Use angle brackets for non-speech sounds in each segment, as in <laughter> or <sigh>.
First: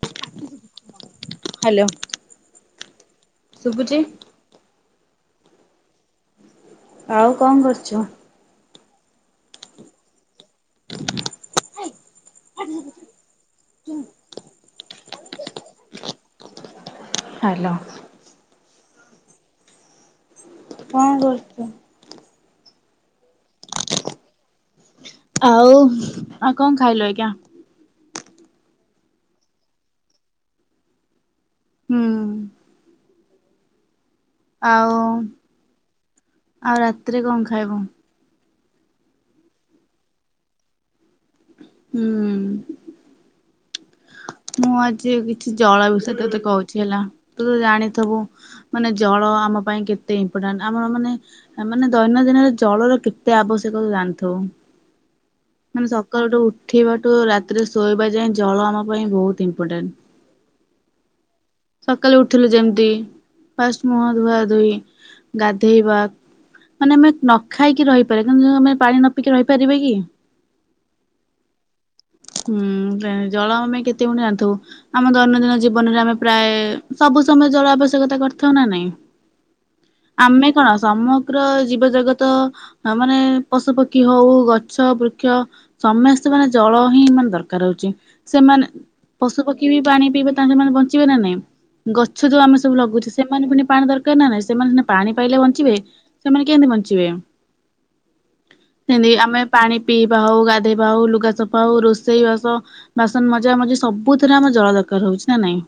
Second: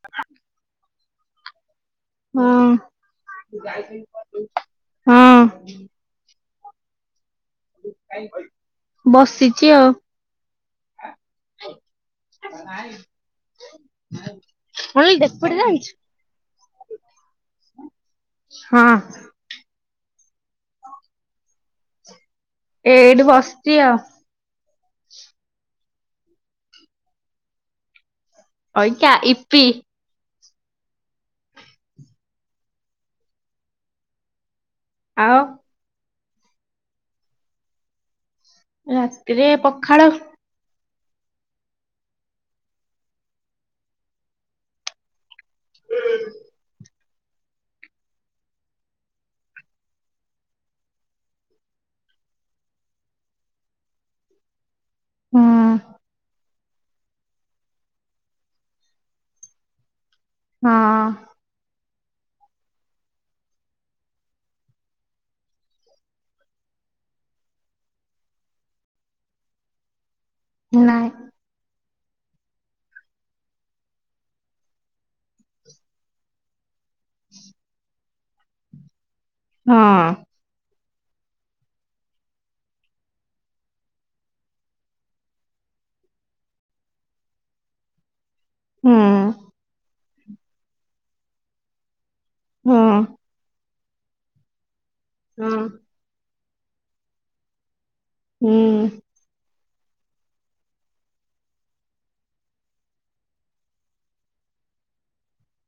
<inaudible> Hello. ହୁଁ। ଶୁଭୁଛି? ହୁଁ। ଆଉ କଣ କରୁଚ? ବସିଚି ଆଉ। ମୁ କହିଲି ଡେପୁଟି ଜାଇଛୁ। ହାଲ। ହଁ। କଣ କରୁଚୁ? ଏଇଠି ବସିଚି ଆଉ। ଆଉ ଆଉ କଣ ଖାଇଲ ଆଜ୍ଞା? ଅଇକା ଇପି। ହୁଁ। ଆଉ ଆଉ ରାତିରେ କଣ ଖାଇବୁ? ରାତିରେ ପଖାଳ। ହୁଁ। ମୁଁ ଆଜି କିଛି ଜଳ ବିଷୟରେ ତତେ କହୁଛି ହେଲା ତୁ ତ ଜାଣିଥିବୁ ମାନେ ଜଳ ଆମ ପାଇଁ କେତେ ଇମ୍ପୋର୍ଟାଣ୍ଟ ଆମର ମାନେ ମାନେ ଦୈନନ୍ଦିନରେ ଜଳର କେତେ ଆବଶ୍ୟକ ତୁ ଜାଣିଥିବୁ। ହୁଁ ମାନେ ସକାଳୁଠୁ ଉଠିବାଠୁ ରାତିରେ ଶୋଇବା ଯାଏ ଜଳ ଆମ ମୋ ପାଇଁ ବହୁତ ଇମ୍ପୋଟାଣ୍ଟ। ହଁ। ସକାଳୁ ଉଠିଲୁ ଯେମିତି ଫାଷ୍ଟ ମୁହଁ ଧୁଆ ଧୁଇ ଗାଧେଇବା ମାନେ ଆମେ ନ ଖାଇକି ରହିପାରିବା କିନ୍ତୁ ଆମେ ପାଣି ନ ପିଇକି ରହିପାରିବା କି? ନାଇଁ। ହୁଁ ଜଳ ଆମପାଇଁ କେତେ ଗୁଣେ ଜାଣିଥିବୁ ଆମ ଦୈନନ୍ଦିନ ଜୀବନରେ ଆମେ ପ୍ରାୟ ସବୁ ସମୟ ଜଳ ଆବଶ୍ୟକତା କରି ଥାଉ ନାଁ ନାଇଁ। ହଁ। ଆମେ କଣ ସମଗ୍ର ଜୀବଜଗତ ଆମେ ମାନେ ପଶୁପକ୍ଷୀ ହଉ, ଗଛ, ବୃକ୍ଷ ସମସ୍ତେ ମାନେ ଜଳ ହିଁ ମାନେ ଦରକାର ହଉଛି ସେମାନେ ହୁଁ ପଶୁ ପକ୍ଷୀ ବି ପାଣି ପିବେ ତା ସେମାନେେ ବଞ୍ଚିବେ ନା ନାଇଁ ଗଛ ଯୋଉ ଆମେ ସବୁ ଲଗୁଛେ ସେ ସେ ପୁଣି ପାଣି ଦରକାର ନା ନାଇଁ ସେମାନେ ସେ ପାଣି ପାଇଲେ ହୁଁ ବଞ୍ଚିବେ। ସେମାନେ କେମିତି ବଞ୍ଚିବେ? ହୁଁ। ସେମତି ଆମେ ପାଣି ପିଇବା ହଉ ଗାଧେଇବା ହଉ ଲୁଗା ସଫା ହଉ ରୋଷେଇ ବାସ ବାସନ ମଜା ଜା ମଜି ସବୁ ଥରେ ଆମର ଜଳ ଦରକାର ହଉଛି ନା ନାଇଁ।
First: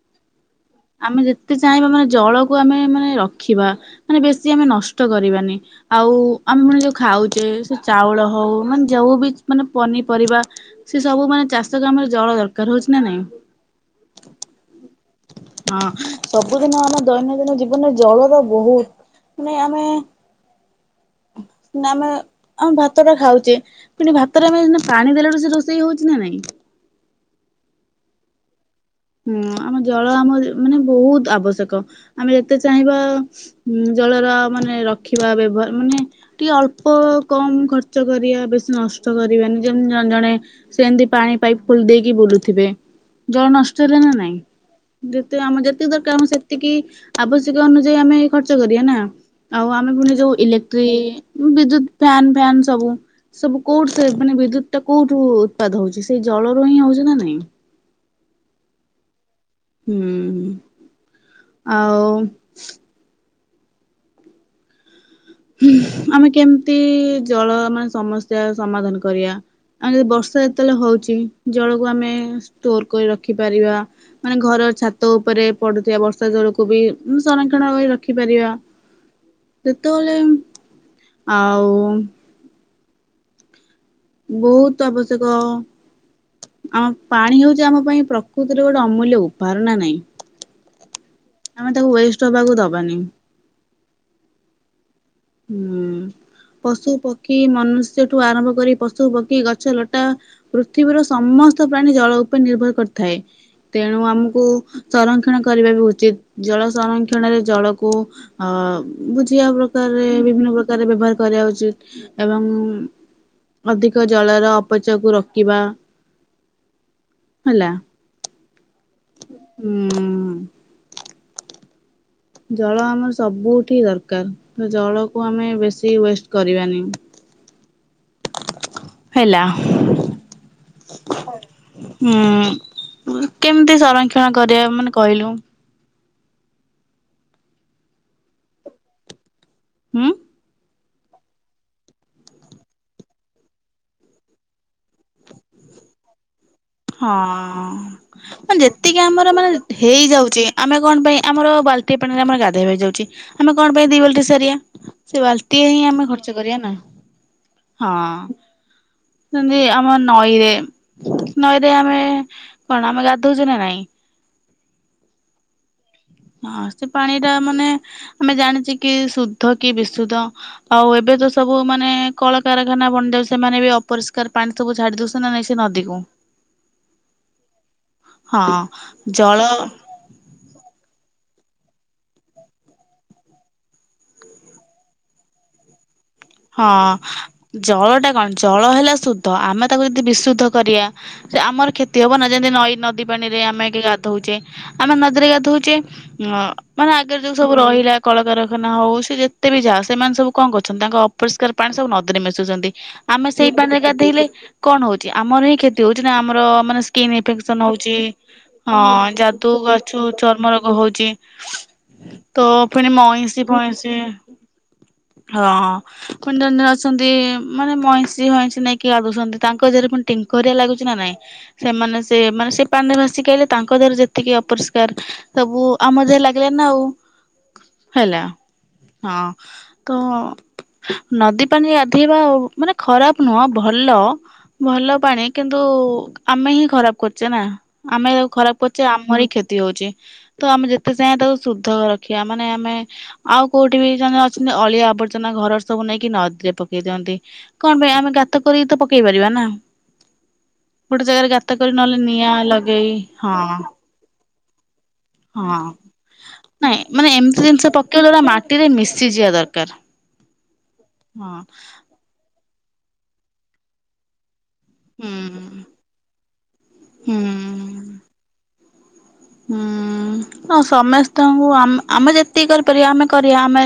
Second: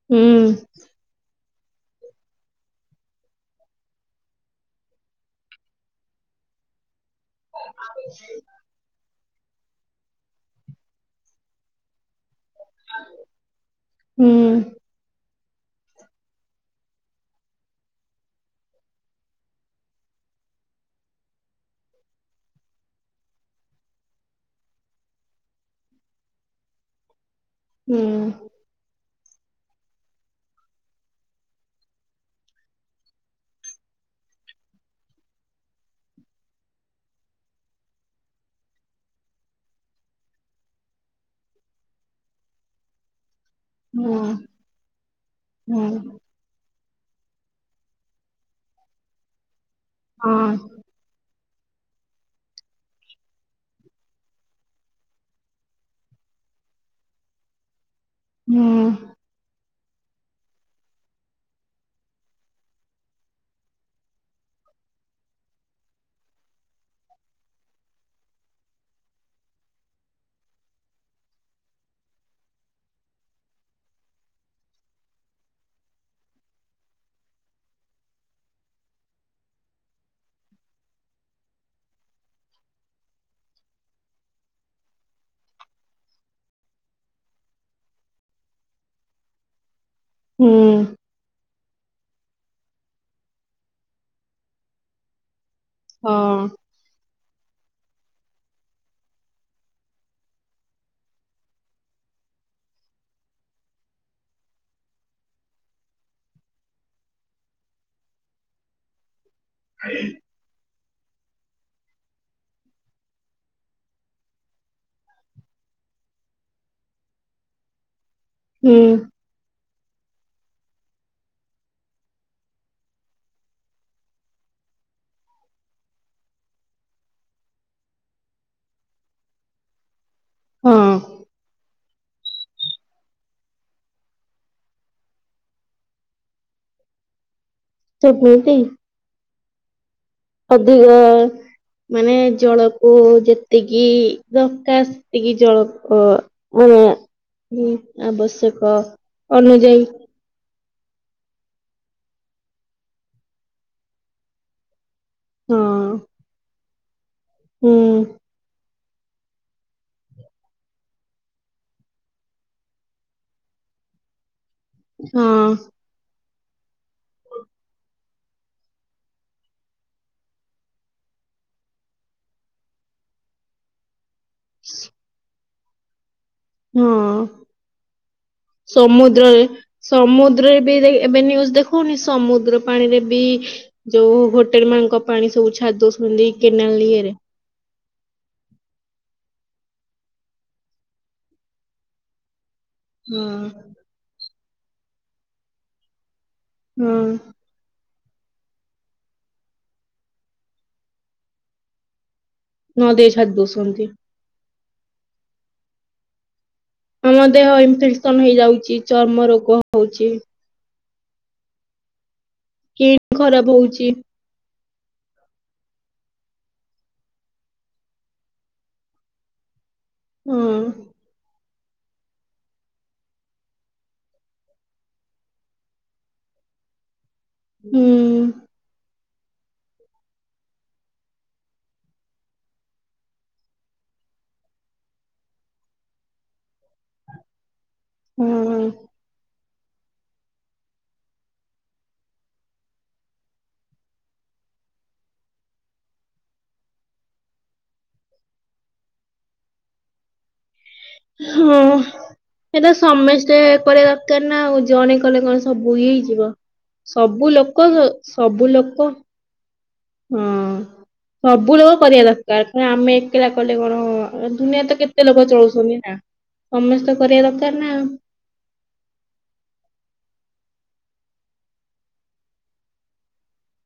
ହୁଁ। ଆମେ ଯେତେ ଚାହିଁବା ମାନେ ଜଳକୁ ଆମେ ମାନେ ରଖିବା। ମାନେ ବେଶୀ ଆମେ ନଷ୍ଟ କରିବାନି ଆଉ ଆମୋଫୁଣି ଯୋଉ ଖାଉ ସେ ଚାଉଳ ହଉ ମାନେ ଯଉ ବି ମାନେ ପନିପରିବା ସେ ସବୁ ମାନେ ଚାଶ୍ ଶ ଜମିରେ ଜଳ ଦରକାର ହଉଛି ନା ନାଇଁ‌। ହୁଁ ହଁ ସବୁଦିନ ଆମେ ଦୈନନ୍ଦିନ ଜୀବନରେ ଜଳ ତ ବହୁତ ନାଇ ଆମେ ନା ଆମେ ଆଉ ଭାତ ଟା ଖାଉଛେ କିନ୍ତୁ ଭାତଟା ଆମେ ନା ପାଣି ଦେଲାଳୁ ସେ ରୋଷେଇ ହଉଛି ନା ନାଇଁ। ହୁଁ। ହୁଁ ଆମ ଜଳ ଆମ ମାନେ ବହୁତ ଆବଶ୍ୟକ ଆମେ ଯେତେ ଚାହିଁବା ହଁ ଜଳର ମାନେ ରଖିବା ବ୍ୟବହାର ମାନେ ଟିକେ ଅଳ୍ପ କମ ଖର୍ଚ୍ଚ କରିବା ବେଶୀ ନଷ୍ଟ କରିବେନି ଯେମତି ଜଣେ ଜଣେ ସେମିତି ପାଣି ପାଇପ୍ ଖୋଲି ଦେଇକି ବୁଲୁଥିବେ। ଜଳ ନଷ୍ ଚ ଲା ନା ହୁଁ ନାଇଁ ଯେତେ ଆମ ହୁଁ ଯେତିକି ଦରକାର ଆମ ସେ ଏତିକି ଆବଶ୍ୟକ ଅନୁଯାୟୀ ଆମେ ଖର୍ଚ୍ଚ କରିବା ନା ଆଉ ଆମେ ପୁଣି ହୁଁ ଯୋଉ ହଁ ଇଲେକ୍ଟ୍ରି ବିଦ୍ୟୁତ ଫ୍ୟାନ୍ ଫ୍ୟନ୍ ସବୁ ସବୁ କୋଉଠି ସେ ମାନେ ବିଦ୍ୟୁତ ଟା କୋଉଠୁ ଉତ୍ପାଦ ହଉଛି ସେଇ ଜଳ ରୁ ହିଁ ହଉଛି ନା ନାଇଁ। ହୁଁ। ହୁଁ ଆଉ ହଁ ଆମେ କେମିତି ଜଳ ମାନେ ସମସ୍ୟା ସମାଧାନ କରିବା? ଆମେ ଯି ବର୍ଷା ଯେତେବେଳେ ହଉଛି ଜଳକୁ ଆମେ ଷ୍ଟୋର କରି ରଖି ପାରିବା। ମାନେ ଘର ଛାତ ଉପରେ ପଡୁଥିବା ବର୍ଷା ଜଳକୁ ବି ସଂରକ୍ଷଣ ର ରଖିପାରିବା। ସେତେବେଳେ ଆଉ ବୋହୁତ ଆବଶ୍ୟକ ଆମ ପାଣି ହଉଛି ଆମ ପାଇଁ ପ୍ରକୃତିରେ ଗୋଟେ ଅମୂଲ୍ୟ ଉପହାର ନା ନାହିଁ। ହୁଁ। ଆମେ ତାକୁ ୱେଷ୍ଟ ହବାକୁ ଦବାନି। ହୁଁ ହଁ ପଶୁ ପକ୍ଷୀ ମନୁଷ୍ୟ ଠୁ ଆରମ୍ଭ କରି ପଶୁ ପକ୍ଷୀ ଗଛ ଲଟା ପୃଥିବୀର ସମସ୍ତ ପ୍ରାଣୀ ଜଳ ଉପରେ ନିର୍ଭର କରିଥାଏ। ତେଣୁ ଆମକୁ ସଂରକ୍ଷଣ କରିବା ବି ଉଚିତ। ଜଳ ସଂରକ୍ଷଣରେ ଜଳକୁ ଅ ବୁଝିବା ପ୍ରକାରରେ ବିଭିନ୍ନ ପ୍ରକାର ବ୍ୟବହାର କରିବା ଉଚିତ ଏବଂ ଅଧିକ ଜଳର ଅପଚୟକୁ ରୋକିବା। ହେଲା। ହୁଁ। ହୁଁ। ଜଳ ଆମର ସବୁଠି ଦରକାର। ତ ଜଳକୁ ଆମେ ବେଶୀ ୱେଷ୍ଟ କରିବାନି। ହେଲା ହୁଁ ହଁ କେମିତି ସଂରକ୍ଷଣ କରିବା ମାନେ କହିଲୁ। ତୁ ମିତି ହୁଁ ଅଧିକ ମାନେ ଜଳକୁ ଯେତିକି ଦରକାର ସେତିକି ଜଳ ଅ ମାନେ ହଁ ହୁଁ ମ ଆବଶ୍ୟକ ଯେତିକି ଆମର ମାନେ ଅନୁଯାୟୀ ହେଇଯାଉଛି। ଆମେ କଣ ପାଇଁ ଆମର ବାଲ୍ଟିଏ ପାଣିରେ ଆମର ଗାଧୋଇବା ହେଇଯାଉଛି ଆମେ କଣ ପାଇଁ ଦି ବାଲଟି ସାରିବା। ସେ ହଁ ବାଲଟିଏ ହିଁ ଆମେ ଖର୍ଚ୍ଚ କରିବା ନା ହୁଁ ହଁ। ସେମତି ଆମ ନଈରେ ନଈରେ ଆମେ କଣ ଆମେ ଗାଧିଉଛୁ ନା ନାଇଁ। ହଁ। ହଁ ସେ ପାଣିଟା ମାନେ ଆମେ ଜାଣିଛେ କି ଶୁଦ୍ଧ କି ବିଶୁଦ୍ଧ। ଆଉ ଏବେ ତ ସବୁ ମାନେ କଳକାରଖାନା ବନି ଯାଉଛି ସେମାନେ ବି ଅପରିଷ୍କାର ପାଣି ସବୁ ଛାଡି ଦଉଛ ନା ନାଇ ସେ ନଦୀ କୁ ହଁ ହଁ ସମୁଦ୍ରରେ। ଜଳ ସମୁଦ୍ରରେ ବି ଏବେ ନ୍ୟୁଜ ଦେଖଉନି ସମୁଦ୍ର ପାଣିରେ ବି ଯୋଉ ହୋଟେଲ ମାନଙ୍କ ପାଣି ସବୁ ଛାଡି ଦେଉଛନ୍ତି। ହଁ ଜଳ ଟା କଣ ଜଳ ହେଲା ଶୁଦ୍ଧ ଆମେ ତାକୁ ଯଦି ବିଶୁଦ୍ଧ କରିବା ସେ ଆମର କ୍ଷତି ହବ ନା ଯେମିତି ନଈ ନ- ନଦୀ ପାଣିରେ ହଁ ଆମେ ଏଇଠି ଗାଧୋଉଛେ ଆମେ ନଦୀରେ ଗାଧୋଉଛେ ମାନେ ହଁ ଆଗରେ ଯୋଉ ସବୁ ରହିଲା କଳକାରଖାନା ହଉ ସେ ଯେତେ ବି ଯା ସେମାନେ ସବୁ କଣ କରୁଛନ୍ତି ତାଙ୍କ ଅପରିଷ୍କାର ପାଣି ସବୁ ନ ଦିରେ ମିଶୁଛନ୍ତି ନଦୀରେ ଆମେ ଛାଡି ସେଇ ପାଣିରେ ଦଉଛନ୍ତି ଗାଧେଇଲେ କଣ ହଉଛି ଆମର ହିଁ କ୍ଷତି ହଉଛି ନା ଆମର ମାନେ ସ୍କିନ୍ ଆମ ଦେହ ଇନଫେକ୍ସନ ହଉଛି ଇନଫେକ୍ସନ ହେଇଯାଉଛି ଅ ଚର୍ମ ରୋଗ ଯାଦୁ କାଛୁ ହଉଛି ଚର୍ମ ରୋଗ ହଉଛି। ତ ପୁଣି ସ୍କିନ୍ ମଇଁଶି ଖରାପ ଫଇଁସି ହଉଛି ହଁ। ଜଣେ ଜଣେ ଅଛନ୍ତି ମାନେ ମଇଁଷି ହଇଁଷି ନେଇକି ଗା ଧୋଉଛନ୍ତି। ତାଙ୍କ ଦେହରେ ପୁଣି ଟିଙ୍କ ହୁଁ ହେରିକା ଲାଗୁଛି ନା ନାଇଁ। ସେମାନେ ସେ ମାନେ ସେ ପାଣିରେ ଭାସି ଗାଧେଇଲେ ତାଙ୍କ ଦେହରେ ଯେତିକି ଅପରିଷ୍କାର ସବୁ ଆମ ଦେହେ ଲାଗିଲା ନା ଆଉ। ହୁଁ। ହେଲା ହଁ ତ ନଦୀ ପାଣି ଗାଧୋଇବା ମାନେ ଖରାପ ନୁହଁ ଭଲ। ଭଲ ପାଣି କିନ୍ତୁ ଆମେ ହିଁ ଖରାପ କରୁଛେ ନା ଆମେ ହୁଁ ଖରାପ କରୁଛେ ଆମରି କ୍ଷତି ହଉଛି ତ ଆମେ ଯେତେ ଚାହିଁବା ତାକୁ ଶୁଦ୍ଧ ରଖିବା ମାନେ ଆମେ ଆଉ କୋଉଠି ବି ଜେ ଅଛନ୍ତି ଅଳିଆ ଆବରଜ ଘରର ସବୁ ନେଇକି ନଦୀରେ ପକେଇ ଦିଅନ୍ତି କଣ ପାଇଁ ଆମେ ଗାତ କରିକି ତ ପକେଇ ପାରିବା ନା। ଗୋଟେ ଜାଗାରେ ଗାତ ହଁ। କରି ନହେଲେ ନିଆଁ ଏଟା ଲଗେଇ ସମସ୍ତେ ହଁ। କରିବା ନା ଆଉ ଜଣେ କଲେ କଣ ହଁ ସବୁ ଇଏ ହେଇଯିବ ନାଇଁ ମାନେ ସବୁ ଲୋକ ସବୁ ଲୋକ ବୁଝିବା ଦରକାର। ହଁ ହଁ ସବୁ ଲୋକ କରିବା ଦରକାର କ ଆମେ ଏକଲା କଲେ କଣ ଦୁନିଆ ତ କେତେ ଲୋକ ହୁଁ ଚଳୁଛନ୍ତି ନା ସମସ୍ତେ କରିବା ଦରକାର ନା। ହୁଁ ହୁଁ ତ ସମସ୍ତଙ୍କୁ ଆମେ ଯେତିକି କରିପାରିବା ଆମେ କରିବା ଆମେ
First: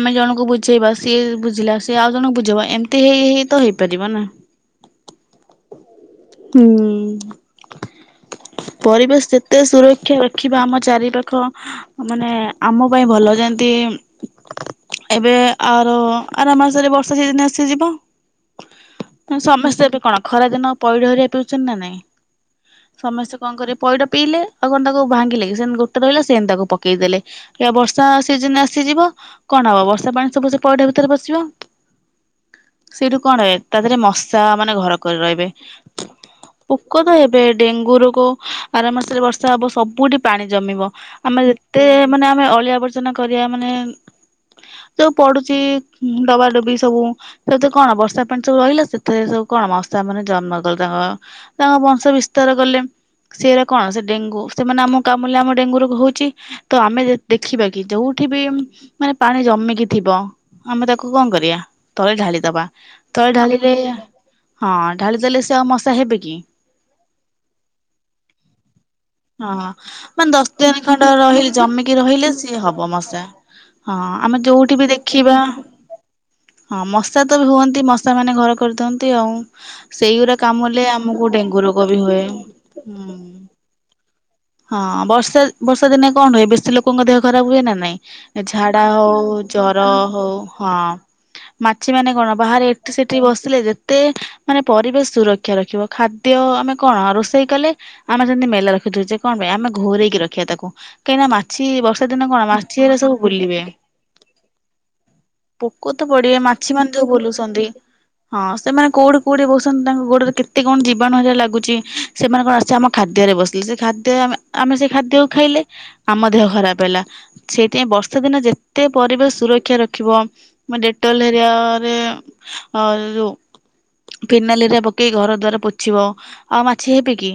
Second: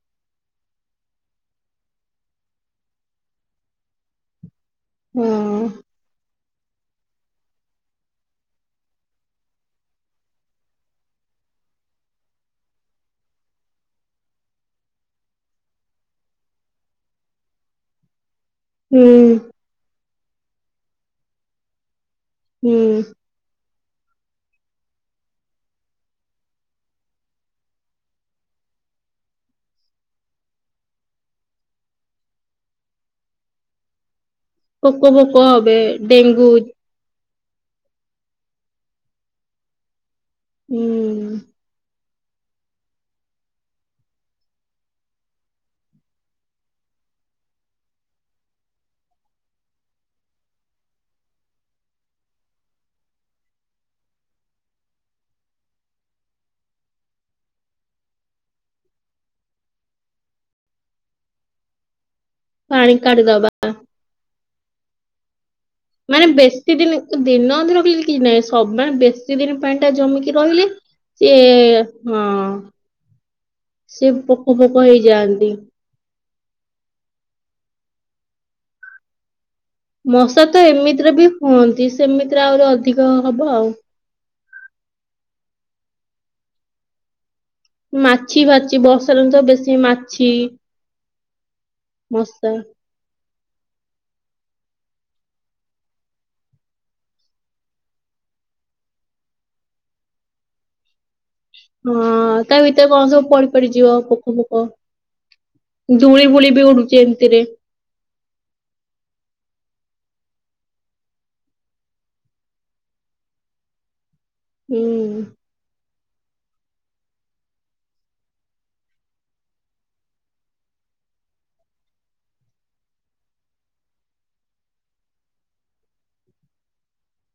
ଆମେ ଜଣଙ୍କୁ ବୁଝେଇବା ସିଏ ବୁଝିଲା ସିଏ ଆଉ ଜଣଙ୍କୁ ବୁଝେଇବା ଏମିତି ହେଇ ହେ ତ ହେଇପାରିବ ନା। ହଁ। ହୁଁ। ପରିବେଶ ଯେତେ ସୁରକ୍ଷା ରଖିବା ଆମ ଚାରିପାଖ ମାନେ ଆମ ପାଇଁ ଭଲ ଯେମତି ଏବେ ଆର ଆର ମାସରେ ବର୍ଷା ସିଜୀନ ଆସି ଯିବ। ହୁଁ। ସମସ୍ତେ ଏବେ କଣ ଖରା ଦିନ ପଇଡ ହରିକା ପିଉଛନ୍ତି ନା ନାଇଁ ହୁଁ ସମସ୍ତେ କଣ କରିବା ପଇଡ଼ ପିଇଲେ ଆଉ କଣ ତାକୁ ଭାଙ୍ଗିଲେ କି ସେମତି ଗୋଟେ ରହିଲେ ସେମତି ତାକୁ ପକେଇ ଦେଲେ। ଏ ବର୍ଷା ସିଜିନ ଆସିଯିବ କଣ ହବ ବର୍ଷା ପାଣି ସବୁ ସେ ପଇଡ଼ ଭିତରେ ପସିବ। ସେଇଠୁ କଣ ହୁଏ ତା ଦେହରେ ମଶା ମାନେ ଘର ପୋକ କରି ଫୋକ ରହିବେ। ହେବେ ଡେଙ୍ଗୁ ପୋକ ତ ହେବେ ଡେଙ୍ଗୁ ରୋଗ ଆର ମାସରେ ବର୍ଷା ହବ ସବୁଠି ପାଣି ହୁଁ ଜମିବ ଆମେ ଯେତେ ମାନେ ଆମେ ଅଳିଆ ଆବର୍ଜନା କରିବା ମାନେ ଯୋଉ ପଡୁଛି ଡବାଡବି ସବୁ ସେତ କଣ ବର୍ଷା ପାଣି ସବୁ ରହିଲା ସେଥିରେ ସବୁ କଣ ମା ସେମାନେ ଜନ୍ମ କଲେ ତାଙ୍କ ତାଙ୍କ ବଂଶ ବିସ୍ତାର କଲେ। ସିଏ ଏରା କଣ। ସେ ଡେଙ୍ଗୁ ସେମାନେ ଆମକୁ କାମୁଡିଲେ ଆମକୁ ଡେଙ୍ଗୁ ରୋଗ ହୋଉଛି। ତ ଆମେ ଦେ ଦେଖିବା କି ଯୋଉଠି ବି ମାନେ ପାଣି ଜମିକି ଥିବ ଆମେ ତାକୁ କଣ କରିବା ତଳେ ଢାଳି ଦବା ପାଣି ତଳେ କାଢିଦବା। ଢାଳିଲେ ହଁ ଢାଳି ଦେଲେ ସେ ଆଉ ମ ମାନେ ବେଶୀ ଦିନ ଦିନ ଅଧେ ରଖିଲେ କିଛି ନାହିଁ। ସବମାନେ ବେଶୀ ଦିନ ପାଣି ଟା ଜମିକି ରହିଲେ ଖଣ୍ଡ ରହିଲେ ସିଏ ଜମିକି ହଁ ରହିଲେ ସିଏ ହବ ମଶା। ହଁ ସେ ଆମେ ପୋକ ଫୋକ ଯୋଉଠି ବି ଦେଖିବା ହେଇଯାଆନ୍ତି। ହଁ ମଶା ତ ବି ହୁଅନ୍ତି ମଶା ମାନେ ଘର କରିଥାଅନ୍ତି ଆଉ। ସେଇଗୁରା ମଶା ତ କାମୁଡ଼ିଲେ ଏମିତିରେ ବି ଆମକୁ ଡେଙ୍ଗୁ ହୁଅନ୍ତି ରୋଗ ବି ହୁଏ ସେମିତିରେ ଆହୁରି ଅଧିକ ହୁଁ। ହବ ଆଉ। ହଁ ବର୍ଷା ବର୍ଷା ଦିନେ କଣ ହୁଏ ବେଶୀ ଲୋକଙ୍କ ଦେହ ଖରାପ ହୁଏ ନା ନାଇଁ ମାଛି ଫାଛି ଝାଡା ବର୍ଷାରେ ହୋଉ ତ ବେଶୀ ଜର ମାଛି ହୋଉ ହଁ ମାଛି ମାନେ କଣ ମଶା ବାହାରେ ଏଠି ସେଠୀ ବସିଲେ ଯେତେ ମାନେ ପରିବେଶ ସୁରକ୍ଷା ରଖିବ ଖାଦ୍ୟ ଆମେ କଣ ରୋଷେଇ କଲେ ଆମେ ସେମତି ମେଲା ରଖିଦୋଉଛେ କଣ ପାଇଁ ଆମେ ଘୋରେଇକି ରଖିବା ତାକୁ କାହିଁକିନା ମାଛ ଛି ବର୍ଷା ଦିନେ କଣ ହଁ ତା ଭିତରେ ମାଛିରା କଣ ସବୁ ପଡି ବୁଲିବେ। ପଡିଯିବ ପୋକ ଫୋକ। ପୋକ ତ ଧୂଳି ପଡିବେ ଫୁଳି ବି ମାଛି ମାନେ ଉଡୁଛି ଯୋଉ ଏମିତିରେ ବୁଲୁଛନ୍ତି ହଁ ସେମାନେ କୋଉଠି କୋଉଠେ ବସନ୍ତି ତାଙ୍କ ଗୋଡରେ କେତେ କଣ ଜୀବାଣୁ ହେରିକା ଲାଗୁଛି। ସେମାନେ କଣ ଆସିକି ଆମ ଖାଦ୍ୟରେ ବସିଲେ ସେ ଖାଦ୍ୟରେ ଆମେ ଆମେ ହୁଁ ସେ ଖାଦ୍ୟକୁ ଖାଇଲେ ଆମ ଦେହ ଖରାପ ହେଲା। ସେଇଥିାଇଁ ବର୍ଷା ଦିନ ଯେତେ ପରିବେଶ ସୁରକ୍ଷା ରଖିବ ମ ଡେଟଲହେଫ ଫରିଆରେ ଯୋଉ ଫିନାଇଲି ହେରିକା ଘର ଦ୍ଵାର ପୋଛିବ ଆଉ ମାଛି ହେବି କି?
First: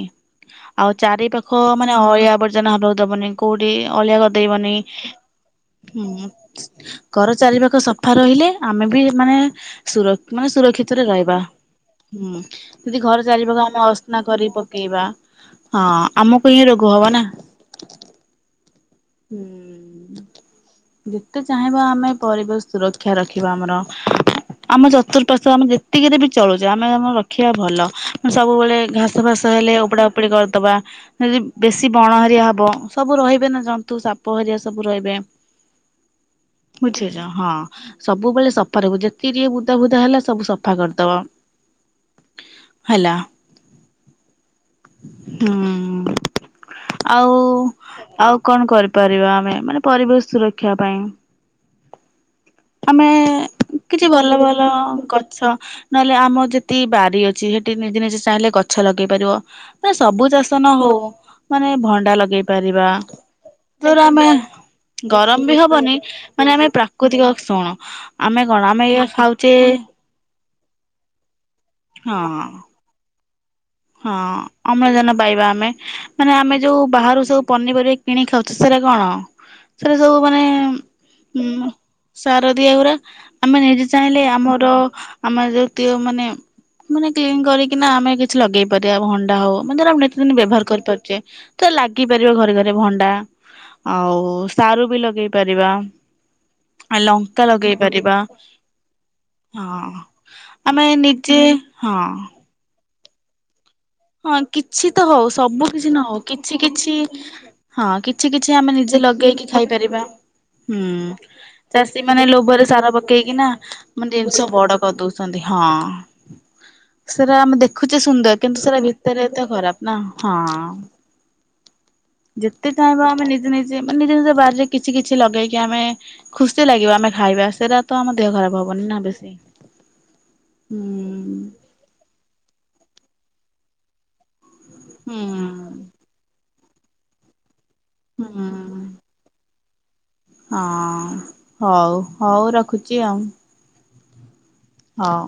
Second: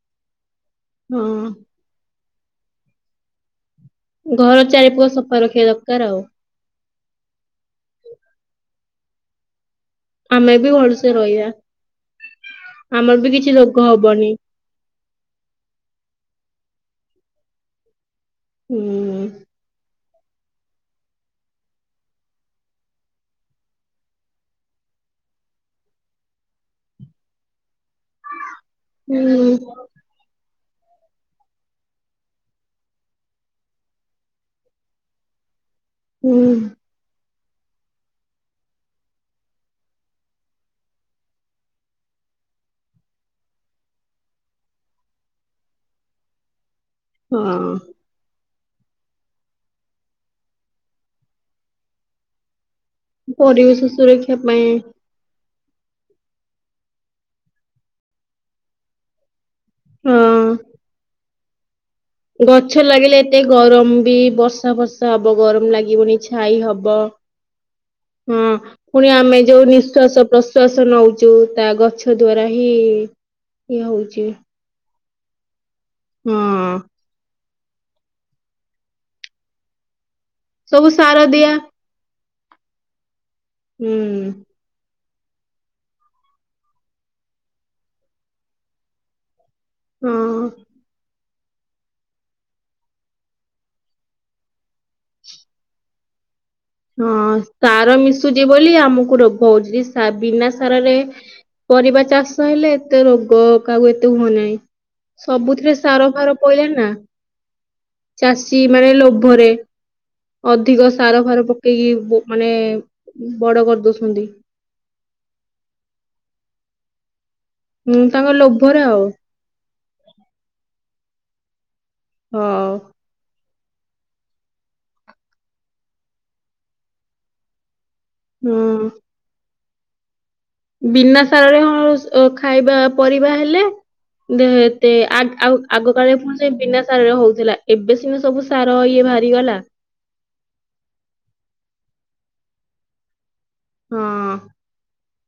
ଆଉ ଚାରି ପାଖ ହଁ ମାନେ ଅଳିଆ ଆବର୍ଜନା ହବାକୁ ଦବନି। କୋଉଠି ଅଳିଆ ଘର କରିଦେଇବନି ଚାରିପଟ ସଫା ରଖିବା ଦରକାର ଆଉ। ହୁଁ ଘର ଚାରିପାଖ ସଫା ରହିଲେ ଆମେ ବି ମାନେ ମାନେ ଆମେ ବି ସୁରକ୍ଷିତରେ ଭଲସେ ରହିବା। ହୁଁ ଯଦି ଆମର ଘର ବି ଚାରି କିଛି ପାଖ ରୋଗ ଆମେ ଅସ୍ନା ହବନି କରି ପକେଇବା ହଁ ଆମକୁ ହିଁ ରୋଗ ହବନା। ହୁଁ। ହୁଁ। ଯେତେ ଚାହିଁବା ଆମେ ପରିବେଶ ସୁରକ୍ଷା ରଖିବା ଆମର ଆମ ଚତୁଃପାର୍ଶ୍ଵ ଆମେ ଯେତିକିରେ ବି ଚଳୁଛେ ଆମେ ଆମ ରଖିବା ଭଲ। ସବୁବେଳେ ଘାସ ହୁଁ ଫାସ ହେଲେ ଉପଡ଼ା ପଡି କରିଦବା। ଯଦି ବେଶୀ ବଣ ହେରିଆ ହବ ସବୁ ରହିବେ ନା ଜ ତୁ ସାପ ହେରିଆ ସବୁ ରହିବେ। ହୁଁ। ବୁଝିଛ ହଁ। ସବୁବେଳେ ସଫା ରହିବୁ ଯେତିକି ଟିକେ ବୁଦା ବୁଦା ହେଲା ସବୁ ସଫା କରିଦବ। ହେଲା। ହୁଁ ଆଉ ହଁ। ଆଉ କଣ କରିପାରିବା ଆମେ ମାନେ ପରିବେଶ ସୁରକ୍ଷା ପାଇଁ। ଆମେ ପରିବେଶ କିଛି ଭଲ ସୁରକ୍ଷା ପାଇଁ ଭଲ ଗଛ ନହେଲେ ଆମ ଯେତିକି ବାରି ଅଛି ସେଠି ନିଜେ ନିଜେ ଚାହିଁଲେ ଗଛ ଲଗେଇ ପାରିବ। ନା ସବୁ ହଁ ଚାଷ ନ ହୋଉ, ମାନେ ଭଣ୍ଡା ଲଗେଇ ଗଛ ପାରିବା ଲାଗିଲେ ଏତେ ଗରମ ଯୋଉରା ବି ଆମେ ବର୍ଷା ବର୍ଷା ହବ ବି ଗରମ ହବନି ଲାଗିବନି ମାନେ ଛାଇ ଆମେ ହବ। ପ୍ରାକୃତିକ ଶୁଣ ହଁ ଆମେ କଣ ଏଇଆ ଫୁଣି ଆମେ ଖାଉଛେ ଯୋଉ ନିଃଶ୍ଵାସ ପ୍ରଶ୍ଵାସ ନଉଛୁ ତା ଗଛ ହଁ ଦ୍ଵାରା ହିଁ ଇଏ ହଁ ହଉଛି ଅମ୍ଳଜାନ ପାଇବା ଆମେ। ମାନେ ଆମେ ହଁ ଯୋଉ ବାହାରୁ ସବୁ ପନିପରିବା କିଣିକି ଖାଉଚୁ ସେରା କଣ? ସେରା ସବୁ ମାନେ ସବୁ ସାର ଉ ଦିଆ ସାରଦିଆ ଗୁରା, ଆମେ ନିଜେ ହୁଁ ଚାହିଁଲେ ଆମର ଆମର ଯେତିକ ମାନେ ମାନେ କ୍ଲିନ୍ କରିକିନା ଆମେ କିଛି ଲଗେଇ ପାରିବା ଭଣ୍ଡା ହଉ ମେ ଧର ନୀତି ଦିନି ହଁ। ବ୍ୟବହାର କରିପାରୁଛେ, ତ ଲାଗିପାରିବ ଘରେ ଘରେ, ଭଣ୍ଡା ଆଉ ସାରୁ ବି ଲଗେଇ ପାରିବା। ଆ ହଁ ଲଙ୍କା ଲଗେଇ ସାର ପାରିବା ମିଶୁଛି ବୋଲି ଆମକୁ ରୋଗ ହଁ ହୋଉଛି। ବିନା ଆମେ ସାରରେ ନିଜେ ହଁ। ପରିବା ଚାଷ ହେଲେ ଏତେ ରୋଗ କାହାକୁ ଏ ତେ ହୁଅ ହଁ ନାହିଁ। କିଛି ତ ହଉ ସବୁ ସବୁଥିରେ କିଛି ନ ସାର ହଉ ଫାର କିଛି ପଇଲା ନା କିଛି ହଁ କିଛି କିଛି ଚାଷୀ ଆମେ ମାନେ ନିଜେ ଲଗେଇକି ଲୋଭରେ, ଖାଇପାରିବା ଅଧିକ ହୁଁ। ସାର ଫାର ପ ଚାଷୀ ମାନେ ଲୋଭରେ ସାର ପକେଇକି ନା ମାନେ କରିଦଉଛନ୍ତି ଜିନି ସବୁ ବଡ କରିଦଉଛନ୍ତି ହଁ। ସେରା ଆମେ ଦେଖ ହୁଁ ତାଙ୍କ ଲୋଭ ତା ଭିତରେ ତ ଖରାପ ନା? ହଁ ଯେତେ ହଁ। ଚାହିଁବ ଆମେ ନିଜେ ନିଜ ଯେ ମାନେ ନିଜ ନିଜ ବାରିରେ କିଛି କିଛି ଲଗେଇକି ଆମେ ଖୁସି ଲାଗିବ ଆମେ ଖାଇବା ସେରା ତ ଆମ ଦେହ ଖରାପ ହୁଁ ହବନିନା ବେଶୀ। ହୁଁ ବିନା ସାରରେ ହ ଖାଇବା ପରିବା ହେଲେ ଦେହ ଏତେ ହୁଁ ଆଉ ଆଗ କାଳେରେ ଫୁଣି ସେ ବିନା ସାରରେ ହଉଥିଲା। ଏବେ ସିନା ହୁଁ ସବୁ ସାର ଇଏ ବାହାରିଗଲା। ହଁ ହୋଉ ହୋଉ ରଖୁଛି ଆଉ। ହଁ। ହଁ।